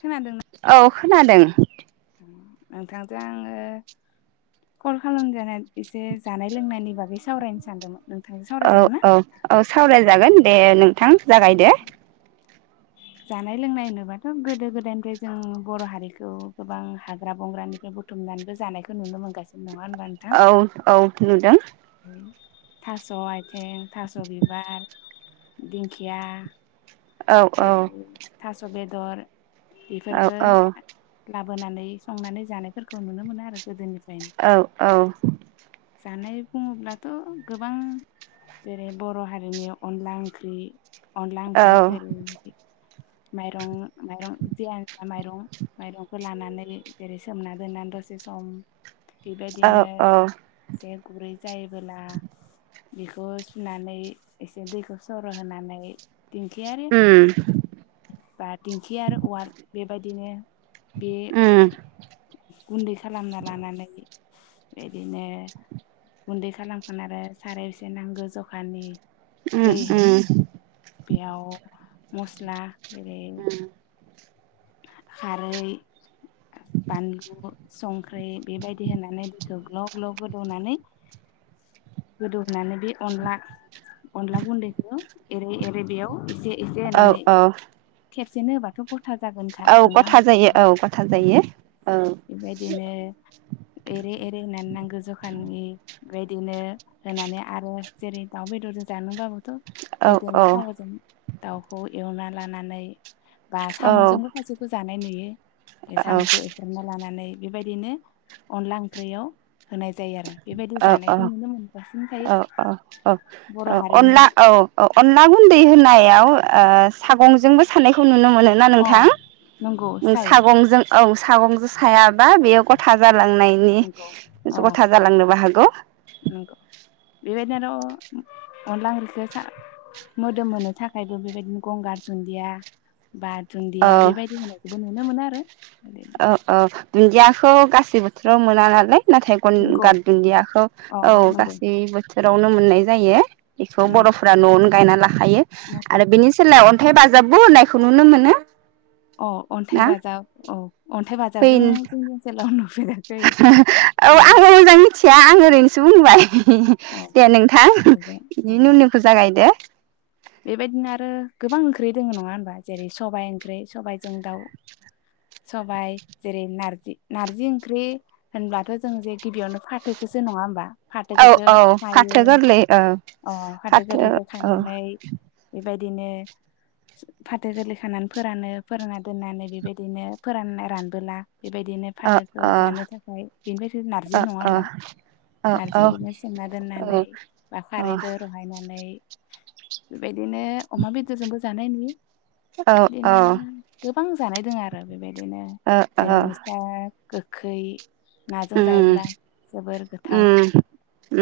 खोनादों औ खोनादों नोंथांजों आङो कल खालामजानाय एसे जानाय लोंनायनि बागै सावरायनो सानदोंमोन नोंथांजों औ सावरायजागोन ना? औ औ सावराय जागोन दे नों नोंथां जागाय दो जानाय लोंनाय होनोबाथ' गोदो गोदायनिफ्राय जों बर' हारिखौ गोबां हाग्रा बंग्रानिफ्राय बुथुमनानैबो जानायखौ नुनो मोनगासिनो दङ। औ औ नुदों थास' आदि हें थास' बिबार दिंखिया औ जेरै औ थास' बेद दर औ बिफोरखो जान लाब बोनानै संनानै जानायफोरखौ नुनो मोनो आरो गोदोनि औ औ। जानाय बुङोब्लाथ' गोबां जेरै बर' हारिनि अनला ओंख्रि। अनला औ ओंख्रि [unintelligible] माइरं माइरं जियानो जा माइरं माइरंखौ लानानै जेरै सोमना दोननानै दसे सम औ बिबायदिनो औ जे गुरै जायोबोला बिखौ सुनानै एसे दैखौ सर' होनानै दिंखियारि उम बा दिंखि आर उवाल बेबायदिनो बे उम गुन्दै खालामना लानानै बेदिनो गुन्दै खालामखान आरो सारायाव एसे नांगौ जखानि उम दै उम। बेयाव मस्ला जेरै उम खारै, बानलु, संख्रै बेबायदि होनानै बेखौ ग्लब ग्लब गोदौनानै गोदौनानै बे अनला अनला गुन्दैखौ एरै एरै बेयाव एसे एसेे औ होनानै औ खेब सेनो होबाथ' गथा जागोनखा औ नोङा? गथा जायो औ गथा जायो औ बेबायदिनो एरै एरै होनानै नांगो जखानि बेबायदिनो होनानै आरो जेरै दाउ बेदरजों जानोबाबोथ' औ बेदिनो थावजों दाउखौ एवना लानानै बा सामुस जोंबो खायसेखौ जानाय नुयो साम'खौ एवफ्रामना लानानै बिबायदिनो अनला ओंख्रैयाव होनायज जायो आरो बेबायदि जानायखौ नुनो मोनबास औ औ औ औ हारिनि अनला औ औ अनला गुन्दै होनाय याव ओ सागंजोंबो सानायखौ नुनो मोनो ना अ नोंथां? नंगौ नि सायो सागंजों औ सागंजों सायाबा बेयो गथा जा फ्लांनायनि नंगौ अ गथा जालांनोबो हागौ। बिबायदिनो आर अनला ओंख्रिखो सा मोदोम होनो थाखायबो बेबायदिनो गंगार दुन्दिया बा दुन्दिया औ बेबायदि होनायखौबो नुनो मोनो। [inaudible] औ औ दुन्दियाखौ गासै बोथोराव मोना नालाय। नाथाय गन नंगौ गार दुन्दियाखौ अ औ नंगौ गासै बोथोर आवनो मोननाय जायो। बेखौ उम बर'फोरा न'आवनो गायना ला खायो नंगौ आरो बिनि सोलायाव अन थाय बाजाबबो होननायखौ नुनो मोनो। अ अन्थाइ ना बाजाब अ। अन्थाइ बाजाबजों जोंनि ओनसोलाव नुफेराखै उम नथिया आं ओरैनोसो बुंबाय। [unintelligible] अ दे नोंथां बेजों अ बिनि उननिखौ जागायदो। बेबायदिनो आरो गोबां ओंख्रि दोङो नङा होनबा जेरै सबाइ ओंख्रि सबाइजों दाउ सबाइ जेरै नारजि नारजि ओंख्रि होनब्लाथ' जों जे गिबियावनो फाथोखोसो नङा होमबा? औ फाथोखौसो औ खायो फाथो गोरलै ओ अ फाथो ओ। बायदिनो फाथो गोरलै खानानै फोरानो फोरानना दोननानै बेबायदिनो फोरानना रानबोला बेबायदिनो औ फाथोखौ औ जानो थाखाय बेनिफ्राय नार्जि नङा होनबा नार्जिखौ बिदिनो सोमना दोननानै बा खारैदो रहायनानै बेबायदिनो अमा बेदरजोबो जानाय नुयो। बिदिनो गोबां जानाय दोङो आरो बेबायदिनो जेरै मिसथा गो खै उम गोथाव उम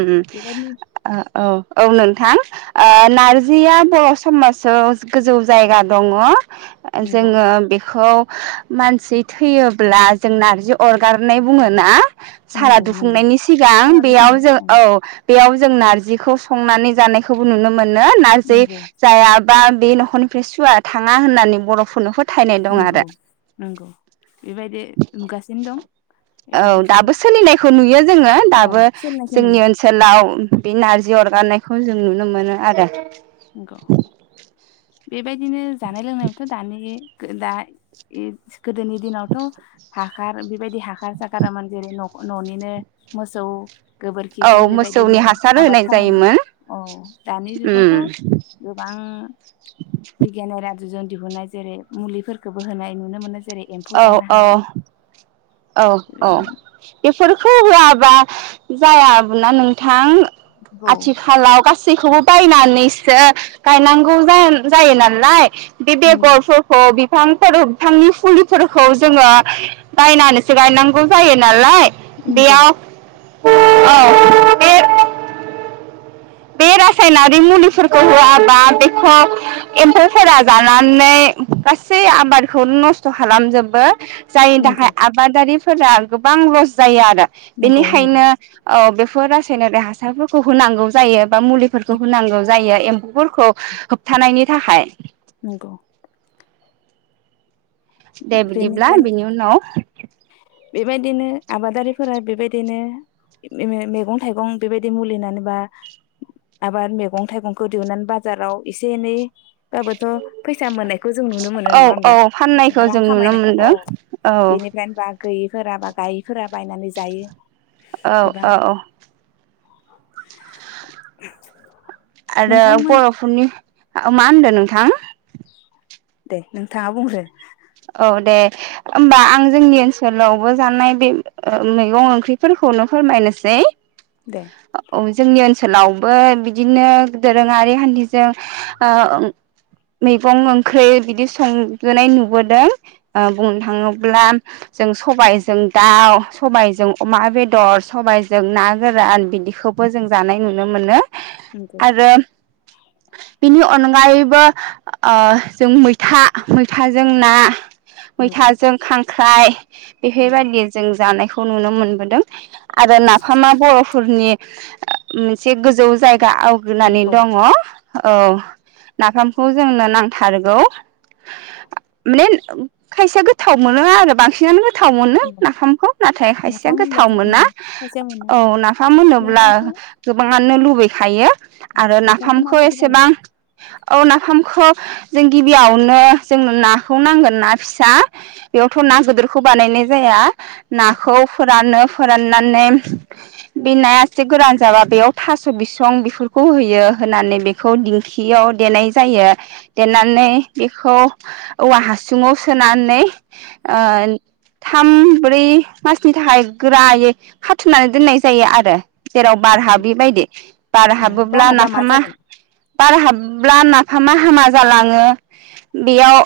उम बेबायदि ओ औ औ नोंथां। ओ नारजिया बर' समासावव गोजौ जायगा दङ? ओ नंगौ जोङो बेखौ मानसि थैयोब्ला जों नारजि अरगारनाय बुङो। ना? सारा नंगौ नंगौ दुफुंनायनि सिगां सारादुखौनो बेयाव जो ओं औ बेयाव जों नारजिखौ संनानै जानायखौबो नुनो मोनो नारजि नंगौ जायाबा बे न'खरनिफ्राय सुवा थाङा होननानै बर'फोरनो फोथ नोंगौ नोंगौ बेबायदि नुगासिनो दं। औ बिदिनो जा दाबो सोलिनाय खौ नुयो। जोङो औ दाबो सोलिनाय खोनायो जोंनि ओनसोलाव बे नारजि अरगारनायखौ जों नुनो मोनो आरो। ग' बेबायदिनो जानाय लोंनायावबोथ' दानि गो दा इस गोदोनि दिनावथ' हाखार बेबायदि हाखार साखारामोन जेरै न न'निनो मोसौ गोबोरखिजों औ मोसौनि बेबायदिनो हासार आबाद होनाय खालामोमोन जायोमोन औ दानि उम जुगावथ' गोबां बिगियानारि आदबजों दिहुननाय जेरै मुलिफोरखोबो होनाय नुनो मोननाय औ औ औ औ बेफोरखौ होवा बा जायाबोना नोंथां। औ आथिखालाव गास गासैखौबो बायनानैसो गायनांगौ जा जायो नालाय बे नंगौ बेगरफोरखौ बि बिफांफोर बिफांनि फुलि फोरखौ जोङो बायनानैसो गायनांगौ जायो नालाय। नंगौ बेयाव [unintelligible] औ बे बे रासायनारि मुलिफोरखौ होआबा बेखौ एम्फौफोरा जानानै गासै आबादखौ नस्थ' खालामजोबो। जायनि नंगौ थाखाय आबादारि फोरा गोबां लस जायो आ दा नंगौ नंगौ बिनिखायनो ओ बेफ फोर रासायनारि हासारफोरखौ होनांगौ जायो बा मुलिफोरखौ होनांगौ जायो एम्फौफोरखौ होबथानायनि थाखाय। नोंगौ। दे बिदिब्ला बेनिखायनो बेनि उनाव बेबायदिनो आबादारिफोरा बेबायदिनो मे मैगं थाइगं बेबायदि मुलिनानै बा आबाद मैगं थाइगंखौ दिहुननानै बाजाराव एसे एनै बाबोथ' फैसा मोननायखौ जों नुनो मोनो। नङा औ होमबा? औ फाननायखौ रां जों नुनो खामायनायखौ औ मोनदों औ बेनिफ्राय बा गैयिफोरा बा गायिफोरा बायनानै जायो औ गोबां औ औ [inaudible] आरो नोंथांमोन बर'फोरनि औ मा होनदों नोंथां? दे नोंथाङा बुंग्रो औ दे होमबा आं जोंनि ओनसोलावबो जानाय बे ओ मैगं ओंख्रिफोरखौनो फोरमायनोसै। दे औ जोंनि ओनसोल ओनसोलावबो बिदिनो दोरोङारि खान्थि जों ओ मैगं ओंख्रि बिदि संबोनाय नुबो दों ओ बुंनो थाङोब्ला जों सबायजों दाउ सबायजों अमा बेदर सबायजों ना गोरान बिदिखौबो जों जानाय नुनो मोनो। नंगौ आरो बिनि अनगायैबो ओ जों मैथा मैथाजों ना नंगौ मैथाजों खांख्राय [unintelligible] नंगौ बेफोरबायदि जों जानायखौ खौ नुनो मोनबोदों आरो नाफामा बर'फोरनि मोनसे गोजौ जायगा आवग्रिनानै नंगौ दङ औ नाफामखौ जोंनो नांथारगौ खायसेया गोथाव मोनो आरो बांसिनानो गोथाव गोथाव मोनो नंगौ नाफामखौ नाथाय खासेया नाफाम गोथाव होनब्लाथ' मोना सासेया मोना औ नाफाम होनोब्ला नाफामखौ गोबाङानो लुबैखायो आरो नाफामखौ माबायदि एसेबां बानायो औ नाफामखौ जों गिबियावनो जोंनो ना खौ नांगोन ना फिसा बेयावथ' ना गिदिरखौ बानायनो जाया नंगौ नाखौ फोराननो फोराननानै बे नाया एसे गोरान जाबा बेयाव थास' बिसं बेफोरखौ होयो। होनानै बेखौ दिंखियाव देनाय जायो देनानै बिखौ औवा हासुङाव सोनानै ओ थाम ब्रै मासनि थाखाय गोरायै खाथुमनानै दोननाय जायो आरो। जेराव बार हाबि नंगौ बायदि बार औ हाबोब्ला बाराबा मा नाफामा जागोन बार हाब ब्ला नाफामा हामा जालाङो। बेयाव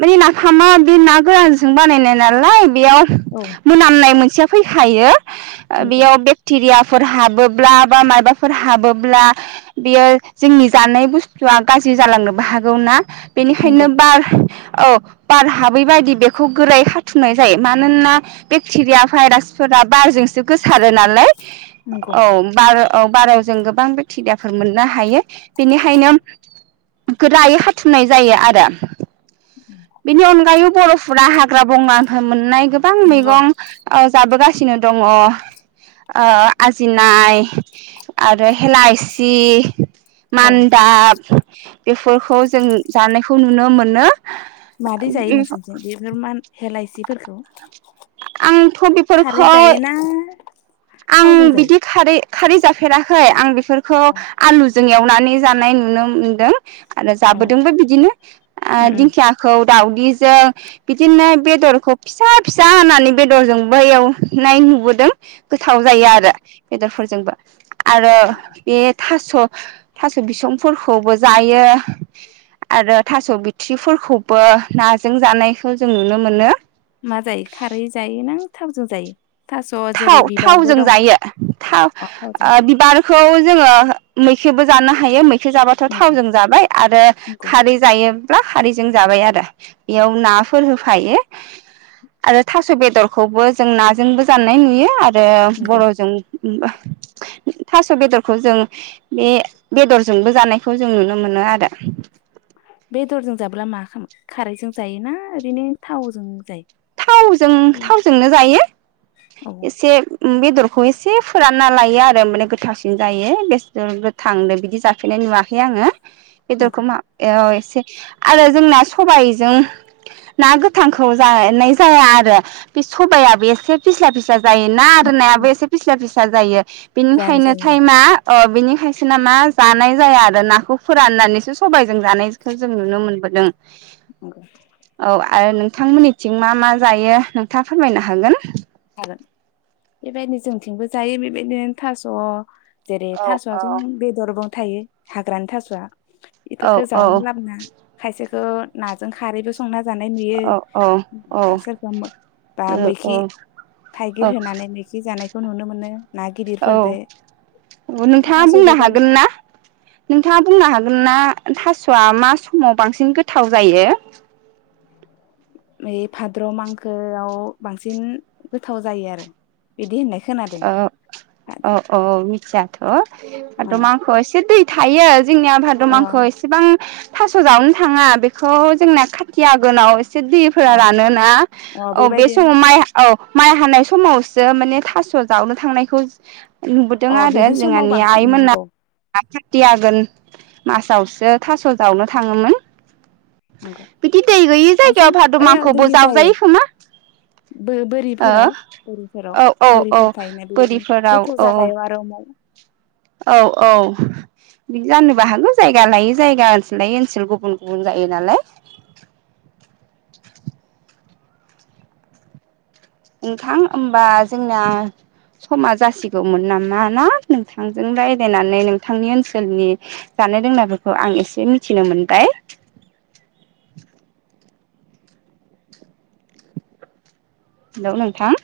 माने नाफामा बे ना गोरानजों बानायनाय नालाय बेयाव औ मोनामनाय मोनसेया फैय खायो। ओ नंगौ बेयाव बेक्टेरिया फोर हाबोब्ला बा माबाफोर हाबोब्ला बियो जोंनि जानाय बुस्थुआ गाज्रि जालांनोबो हागौ ना। बेनिखायनो नंगौ बार औ बार हाबै बायदि बेखौ गोरायै खाथुमनाय जायो मानोना बेक्टेरिया भाइरासफोरा बारजोंसो गोसारो नालाय। नंगौ औ बार औ बारायाव जों गोबां बेक्टेरियाफोर मोननो हायो बिनिखायनो गोरायै खाथुमनाय जायो आरो। बिनि अनगायो बर'फोरा हाग्रा बंग्रानिफाय मोननाय गोबां नंगौ मैगं ओ जाबोगा सिनो दङ ओ आजिनाय आरो हेलाइसि औ मानदाब, बेफोरखौ जों जानायखौ नुनो मोनो। मादि जायो नोंसिनिथिं बेफोर मान हेलायसि फोरखौ। आं थ' बेफोरखौ आं थावजों जायो बिदि खारै खारि जाफेराखै आं बे फोरखौ औ आलु जों एवनानै जानाय नुनो मोनदों। आरो जाबोदोंबो बिदिनो ओ उम उम दिंखियाखौ दावदिजों बिदिनो बेदरखौ फिसा फिसा हानानै बेदरजोंबो एवनाय नुबोदों। गोथाव जायो औ आरो। बेदरफोरजोंबो आरो बे था स' थास' बिसंफोरखौबो जायो आरो थास' बिथ्रिफोरखौबो नाजों जानायखौ जों नुनो मोनो। मा जायो खारै जायो ना थावजों जायो। थास' जेरै थाव बिबारबो थावजों दं जायो थाव अ ओ थावजों बिबारखौ जोङो मैखोबो जानो हायो मै खि जाबाथ' नंगौ थावजों जाबाय आरो नंगौ खारै जायो ब्ला खारैजों जाबाय आरो बेयाव नाफोर हो फायो आरो थास' बेदरखौबो जों नाजोंबो जा नाय नुयो ए नंगौ बर'जों उ थास' बेदरखौ जों बे बेदरजोंबो जानायखौ जों नुनो मोनो आरो बेदरजों जाब्ला मा खालामो खारैजों जायोना ओरैनो थावजों जायो थावजों थावजोंनो जायो औ एसे उ बेदरखौ एसे फोरानना लायो आरो माने गोथावसिन जायो बेसर गोथांदों बिदि जाफेरनाय नुवाखै आङो बेदर नंगौ खोमा एसे आरो जोंना सबायजों ना गोथांखौ जा नाय जाया आरो बे सबाइयाबो एसे फिस्ला फिस्ला जायोना आरो नंगौ नायाबो एसे फिस्ला फिस्ला जा जायो बेनिखायनो जायो र' टाइमा अ बिनिखायसो नामा जानाय जाया आरो नाखौ फोराननानैसो सबायजों जानायखौ जों नुनो मोनबोदों औ [unintelligible] आरो नोंथांमोननि थिं मा मा जायो नोंथाङा फोरमायनो हागोन जागोन बेबायदिनो जोंथिंबो जायो बेबायदिनो थास' जेरै औ थास'वाथ' नों बेदरबो थायो हाग्रानि थास'आ औ बेफोरखौ औ जावना लाबोना खायसेखौ नाजों खारैबो संना जानाय नुयो औ सोरबा औ ना सोरबा मो बा औ मैखि थाइगिर औ होनानै मिजि जा जानायखौ नुनो मोनो ना गिदिरफोरदो औ नोंथाङा थास' बुंनो बिबारजों हागोन ना नोंथाङा बुंनो हागोन ना थास'आ मा समाव बांसिन गोथाव जायो बै भाद्र' मांखोआव बांसिन गोथाव जायो आरो बिदि होननाय खोनादों औ औ भाद्र' औ मिथिया थ' अ भाद्र मांखोआव एसे दै थायो जोंनिया भाद्र अ मांखोआव एसेबां थास' जावनो थाङा बेखौ जोंना खाथि आगोनाव एसे दैफोरा अ रानोना अ औ बे बेबायदि समाव माइ औ माइ हानाय समावसो माने थास' थास' जावनो थांनायखौ नुबोदों अ आरो बिदि समाव जोंहानि बांसिन आइ मोनना नंगौ खाथि आगोन मासावसो थास' जावनो थाङोमोन नंगौ बिदि दै गैयि बांसिन जायगायाव भाद्र ओइ मांखौबो बिदि जायो जावजायो खोमा बो ओ बोरिफोराव बोरिफोराव औ औ औ ओ बोरिफोर थायोना बेबायदिनो बोरिफोराव गोथौ औ जागायाव आरो औ औ बिदि जानोबो हागौ जायगा लायै जायगा ओनसोल लायै ओनसोल गुबुन गुबुन जायो नालाय नोंथां होमबा जोंना समा जासिगौमोन नामा ना नोंथांजों रायलायनानै नोंथांनि ओनसोलनि जानाय लोंनायफोरखौ आं एसे मिथिनो मोनबाय हेलौ नोंथां